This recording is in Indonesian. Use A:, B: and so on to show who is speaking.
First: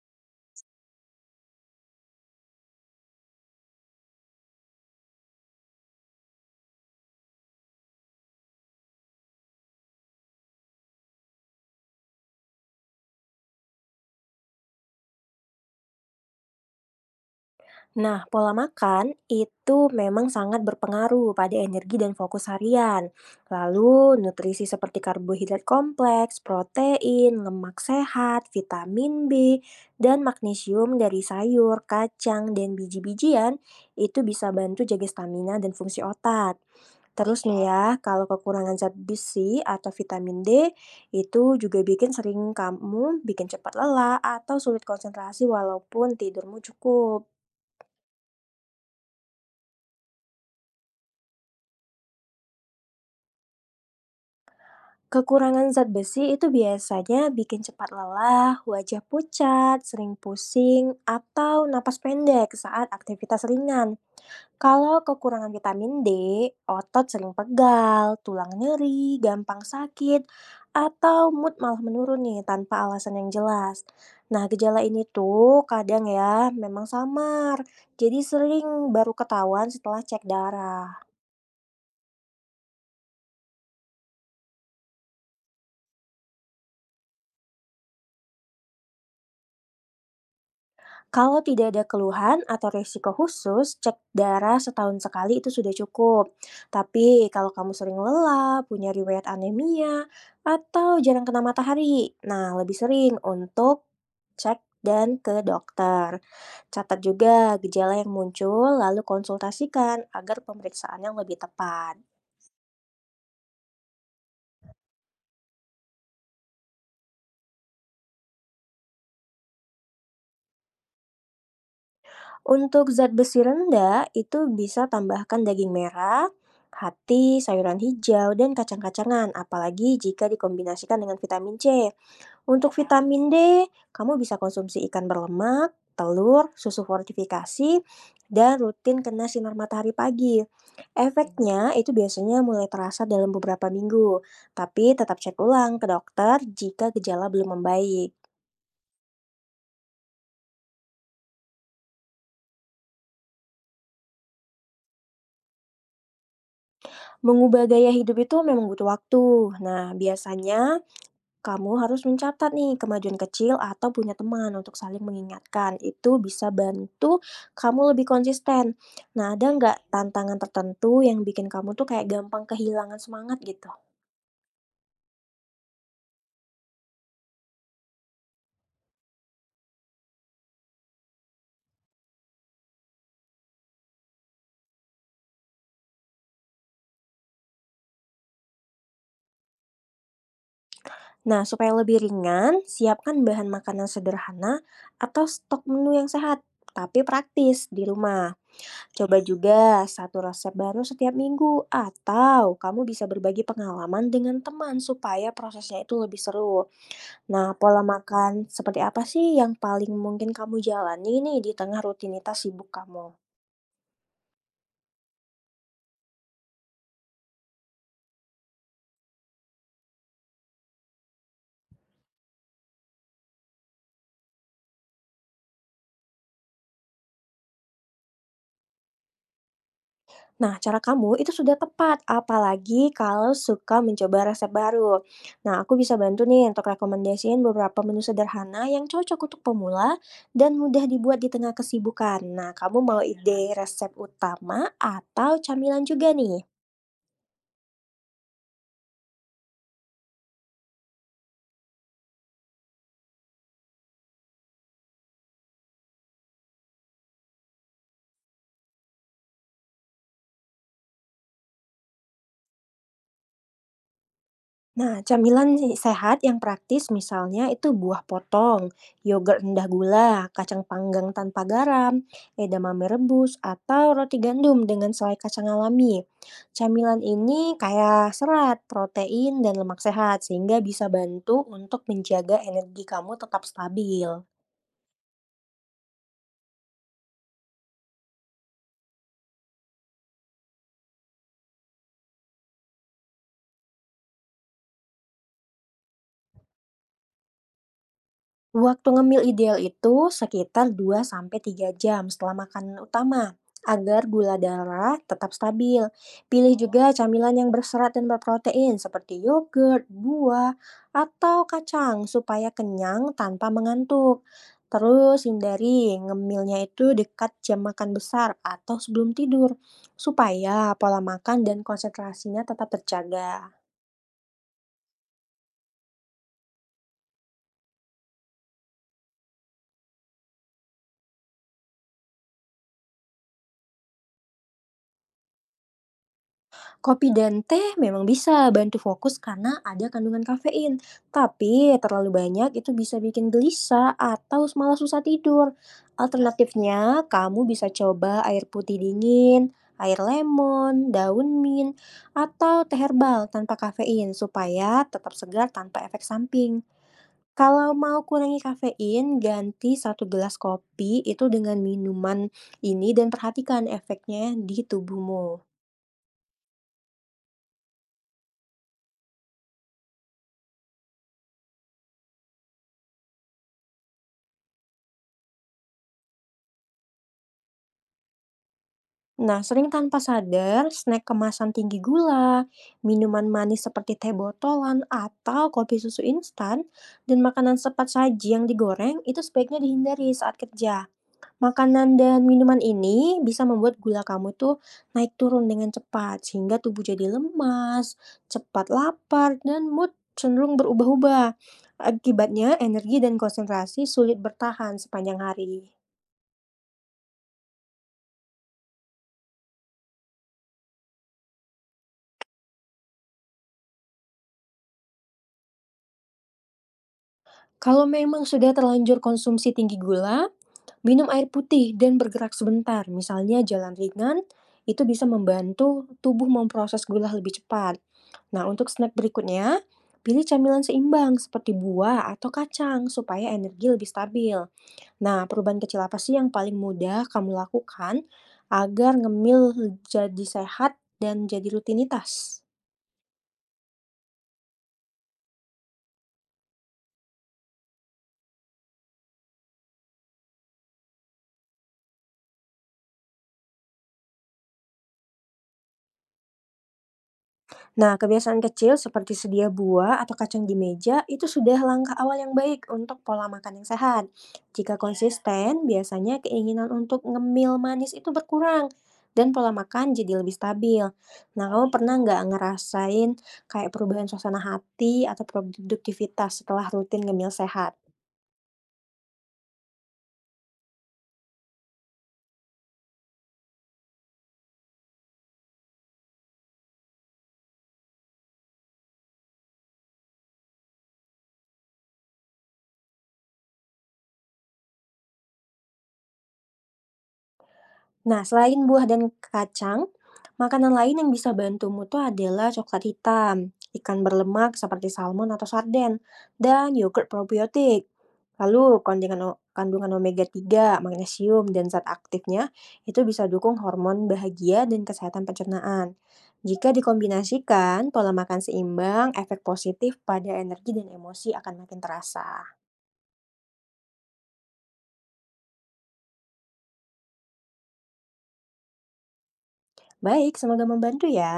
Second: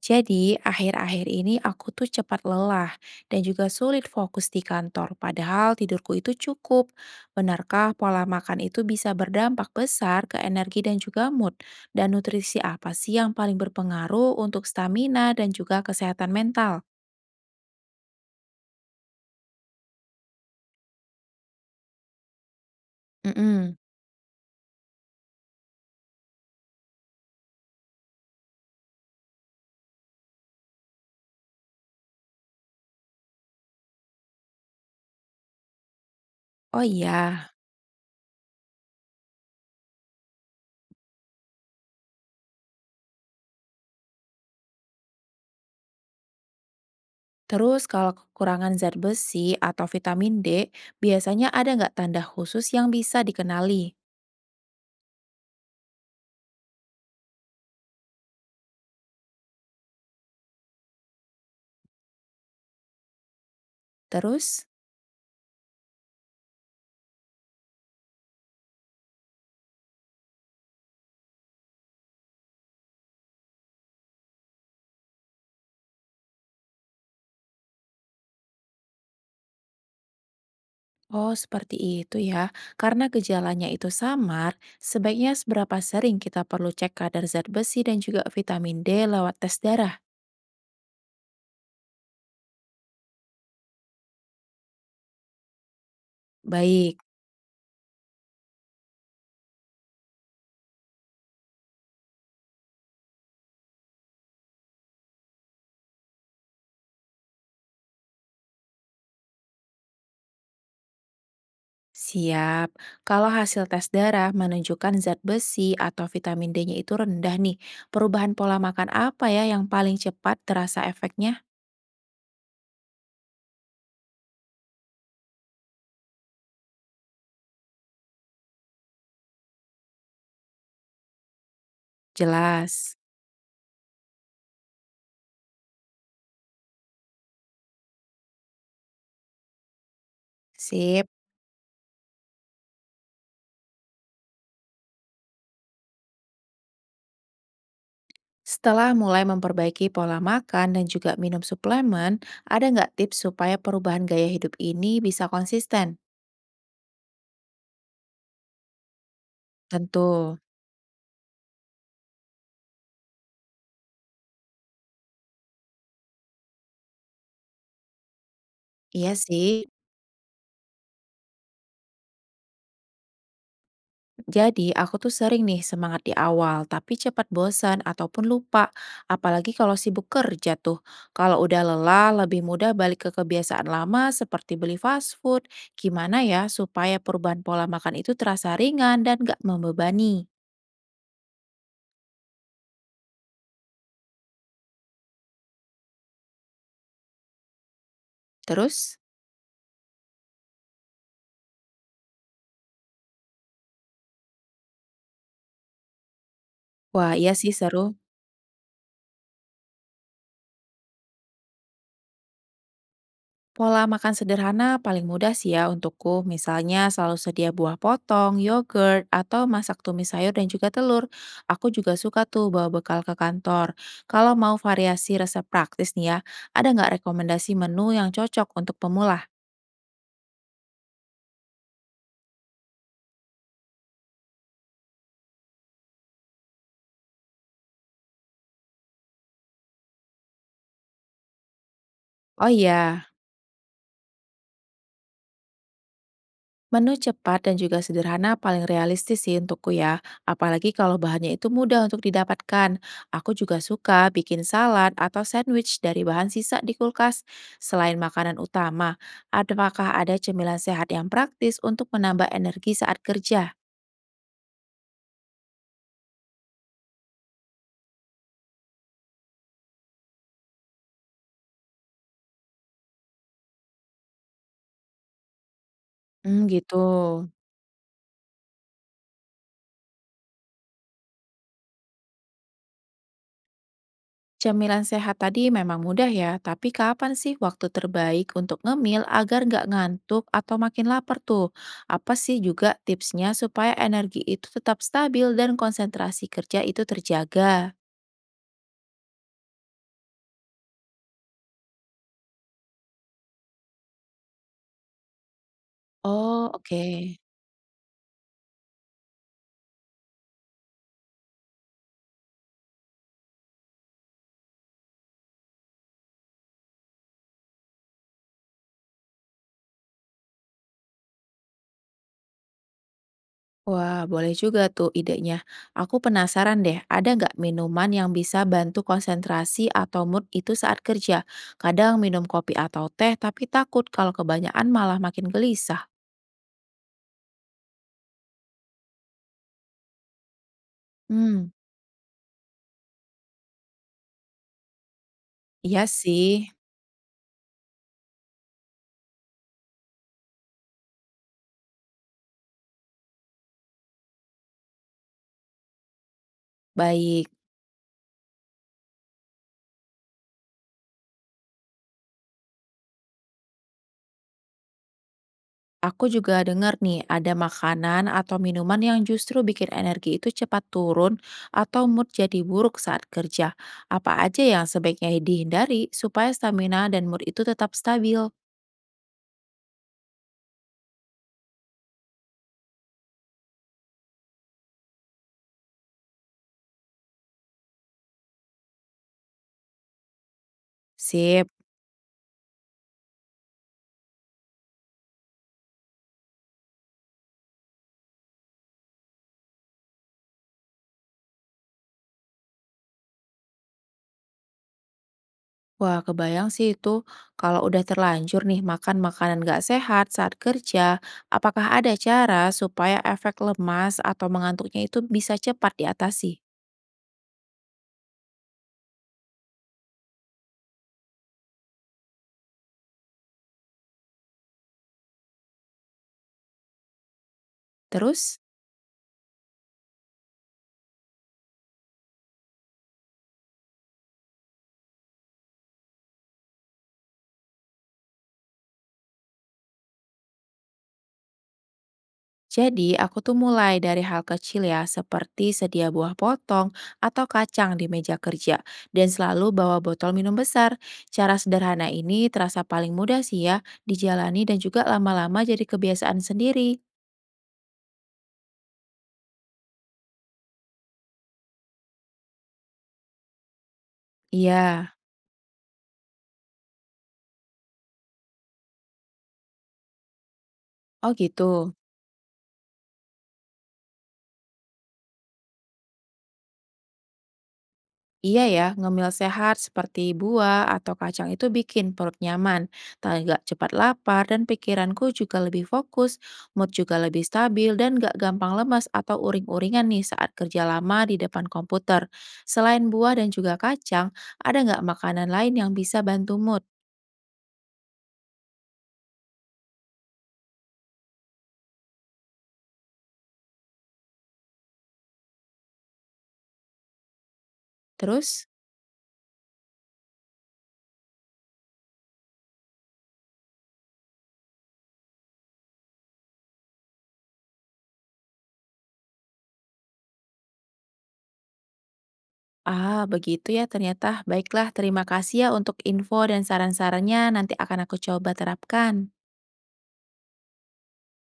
A: Jadi, akhir-akhir ini aku tuh cepat lelah dan juga sulit fokus di kantor, padahal tidurku itu cukup. Benarkah pola makan itu bisa berdampak besar ke energi dan juga mood? Dan nutrisi apa sih yang paling berpengaruh untuk stamina dan juga kesehatan mental?
B: Nah, pola makan itu memang sangat berpengaruh pada energi dan fokus harian.
A: Mm-mm.
B: Lalu, nutrisi seperti karbohidrat kompleks, protein, lemak sehat, vitamin B, dan magnesium dari sayur, kacang, dan biji-bijian itu bisa bantu jaga stamina dan fungsi otak.
A: Oh
B: Terus
A: iya,
B: nih ya, kalau kekurangan zat besi atau vitamin D itu juga bikin sering kamu bikin cepat lelah atau sulit konsentrasi walaupun tidurmu cukup.
A: terus kalau kekurangan zat besi atau vitamin D, biasanya ada nggak tanda khusus yang bisa dikenali?
B: Kekurangan zat besi itu biasanya bikin cepat lelah, wajah pucat, sering pusing, atau napas pendek saat aktivitas ringan.
A: Terus?
B: Kalau kekurangan vitamin D, otot sering pegal, tulang nyeri, gampang sakit, atau mood malah menurun nih tanpa alasan yang jelas. Nah, gejala ini tuh kadang ya memang samar, jadi sering baru ketahuan setelah cek darah.
A: Oh, seperti itu ya. Karena gejalanya itu samar, sebaiknya seberapa sering kita perlu cek kadar zat besi dan juga vitamin D lewat tes darah?
B: Kalau tidak ada keluhan atau resiko khusus, cek darah setahun sekali itu sudah cukup.
A: Baik,
B: Tapi kalau kamu sering lelah, punya riwayat anemia, atau jarang kena matahari, nah lebih sering untuk cek dan ke dokter. Catat juga gejala yang muncul, lalu konsultasikan agar pemeriksaan yang lebih tepat.
A: siap. Kalau hasil tes darah menunjukkan zat besi atau vitamin D-nya itu rendah nih, perubahan pola makan apa ya yang paling cepat terasa efeknya?
B: Untuk zat besi rendah, itu bisa tambahkan daging merah, hati, sayuran hijau, dan kacang-kacangan, apalagi jika dikombinasikan dengan vitamin C. Untuk
A: Jelas.
B: vitamin D, kamu bisa konsumsi ikan berlemak, telur, susu fortifikasi, dan rutin kena sinar matahari pagi.
A: Sip.
B: Efeknya itu biasanya mulai terasa dalam beberapa minggu, tapi tetap cek ulang ke dokter jika gejala belum membaik.
A: Setelah mulai memperbaiki pola makan dan juga minum suplemen, ada nggak tips supaya perubahan gaya hidup ini bisa konsisten?
B: Mengubah gaya hidup itu memang butuh waktu. Nah,
A: Tentu.
B: biasanya kamu harus mencatat nih kemajuan kecil atau punya teman untuk saling mengingatkan. Itu bisa bantu kamu lebih konsisten.
A: Iya
B: Nah, ada
A: sih,
B: nggak tantangan tertentu yang bikin kamu tuh kayak gampang kehilangan semangat gitu?
A: jadi aku tuh sering nih semangat di awal, tapi cepat bosan ataupun lupa, apalagi kalau sibuk kerja tuh. Kalau udah lelah, lebih mudah balik ke kebiasaan lama seperti beli fast food. Gimana ya supaya perubahan pola makan itu terasa ringan dan gak membebani?
B: Nah, supaya lebih ringan, siapkan bahan makanan sederhana atau stok menu yang sehat, tapi praktis di rumah.
A: Terus?
B: Coba juga satu resep baru setiap minggu, atau kamu bisa berbagi pengalaman dengan teman supaya prosesnya itu lebih seru.
A: Wah, iya sih
B: Nah, pola
A: seru.
B: makan seperti apa sih yang paling mungkin kamu jalani nih di tengah rutinitas sibuk kamu?
A: Pola makan sederhana paling mudah sih ya untukku. Misalnya selalu sedia buah potong, yogurt, atau masak tumis sayur dan juga telur. Aku juga suka tuh bawa bekal ke kantor. Kalau mau variasi resep praktis nih ya, ada nggak rekomendasi menu yang cocok untuk pemula?
B: Nah, cara kamu itu sudah tepat, apalagi kalau suka mencoba resep baru. Nah, aku bisa bantu nih untuk rekomendasiin beberapa menu sederhana yang cocok untuk pemula dan mudah dibuat di tengah kesibukan.
A: Oh
B: Nah, kamu mau
A: iya,
B: ide resep utama atau camilan juga nih?
A: menu cepat dan juga sederhana paling realistis sih untukku ya, apalagi kalau bahannya itu mudah untuk didapatkan. Aku juga suka bikin salad atau sandwich dari bahan sisa di kulkas. Selain makanan utama, apakah ada cemilan sehat yang praktis untuk menambah energi saat kerja?
B: Nah, camilan si sehat yang praktis misalnya itu buah potong, yogurt rendah gula, kacang panggang tanpa garam, edamame rebus, atau roti gandum dengan selai kacang alami.
A: Hmm, gitu.
B: Camilan ini kaya serat, protein, dan lemak sehat sehingga bisa bantu untuk menjaga energi kamu tetap stabil.
A: Camilan sehat tadi memang mudah ya, tapi kapan sih waktu terbaik untuk ngemil agar nggak ngantuk atau makin lapar tuh? Apa sih juga tipsnya supaya energi itu tetap stabil dan konsentrasi kerja itu terjaga?
B: Waktu ngemil ideal itu sekitar 2 sampai 3 jam setelah makanan utama, agar gula darah tetap stabil.
A: Oh,
B: Pilih
A: oke.
B: juga camilan yang berserat dan berprotein seperti yogurt, buah, atau kacang supaya kenyang tanpa mengantuk. Terus hindari ngemilnya itu dekat jam makan besar atau sebelum tidur, supaya pola makan dan konsentrasinya tetap terjaga.
A: Wah, boleh juga tuh idenya. Aku penasaran deh, ada nggak minuman yang bisa bantu konsentrasi atau mood itu saat kerja? Kadang minum kopi atau teh, tapi takut kalau kebanyakan malah makin gelisah.
B: Kopi dan teh memang bisa bantu fokus karena ada kandungan kafein,
A: Hmm,
B: tapi terlalu banyak itu bisa bikin gelisah atau malah susah tidur.
A: iya sih.
B: Alternatifnya, kamu bisa coba air putih dingin, air lemon, daun mint, atau teh herbal tanpa kafein supaya tetap segar tanpa efek samping.
A: Baik.
B: Kalau mau kurangi kafein, ganti satu gelas kopi itu dengan minuman ini dan perhatikan efeknya di tubuhmu.
A: Aku juga dengar nih, ada makanan atau minuman yang justru bikin energi itu cepat turun atau mood jadi buruk saat kerja. Apa aja yang sebaiknya dihindari supaya stamina dan mood itu tetap stabil?
B: Nah, sering tanpa sadar, snack kemasan tinggi gula, minuman manis seperti teh botolan atau kopi susu instan, dan makanan cepat saji yang digoreng itu sebaiknya dihindari saat kerja.
A: Sip.
B: Makanan dan minuman ini bisa membuat gula kamu tuh naik turun dengan cepat, sehingga tubuh jadi lemas, cepat lapar, dan mood cenderung berubah-ubah. Akibatnya, energi dan konsentrasi sulit bertahan sepanjang hari.
A: Wah, kebayang sih itu. Kalau udah terlanjur nih makan makanan gak sehat saat kerja, apakah ada cara supaya efek lemas atau mengantuknya itu bisa cepat diatasi?
B: Kalau memang sudah terlanjur konsumsi tinggi gula, minum air putih dan bergerak sebentar, misalnya jalan ringan, itu bisa membantu tubuh memproses gula lebih cepat.
A: Terus?
B: Nah, untuk snack berikutnya, pilih camilan seimbang seperti buah atau kacang supaya energi lebih stabil. Nah, perubahan kecil apa sih yang paling mudah kamu lakukan agar ngemil jadi sehat dan jadi rutinitas?
A: Jadi, aku tuh mulai dari hal kecil ya, seperti sedia buah potong atau kacang di meja kerja, dan selalu bawa botol minum besar. Cara sederhana ini terasa paling mudah sih ya, dijalani dan juga lama-lama jadi kebiasaan sendiri.
B: Nah, kebiasaan kecil seperti sedia buah atau kacang di meja itu sudah langkah awal yang baik untuk pola makan yang sehat. Jika
A: Iya,
B: konsisten, biasanya keinginan untuk ngemil manis itu berkurang dan pola makan jadi lebih stabil.
A: oh
B: Nah, kamu
A: gitu.
B: pernah nggak ngerasain kayak perubahan suasana hati atau produktivitas setelah rutin ngemil sehat?
A: Iya ya, ngemil sehat seperti buah atau kacang itu bikin perut nyaman, tak nggak cepat lapar, dan pikiranku juga lebih fokus, mood juga lebih stabil, dan nggak gampang lemas atau uring-uringan nih saat kerja lama di depan komputer. Selain buah dan juga kacang, ada nggak makanan lain yang bisa bantu mood?
B: Nah, selain buah dan kacang, makanan lain yang bisa bantumu tuh adalah coklat hitam, ikan berlemak seperti salmon atau sarden, dan yogurt probiotik.
A: Terus,
B: Lalu, kandungan omega-3, magnesium, dan zat aktifnya itu bisa dukung hormon bahagia dan kesehatan pencernaan. Jika dikombinasikan, pola makan seimbang, efek positif pada energi dan emosi akan makin terasa.
A: ah begitu ya ternyata. Baiklah, terima kasih ya untuk info dan saran-sarannya, nanti akan aku coba terapkan.
B: Baik, semoga membantu ya.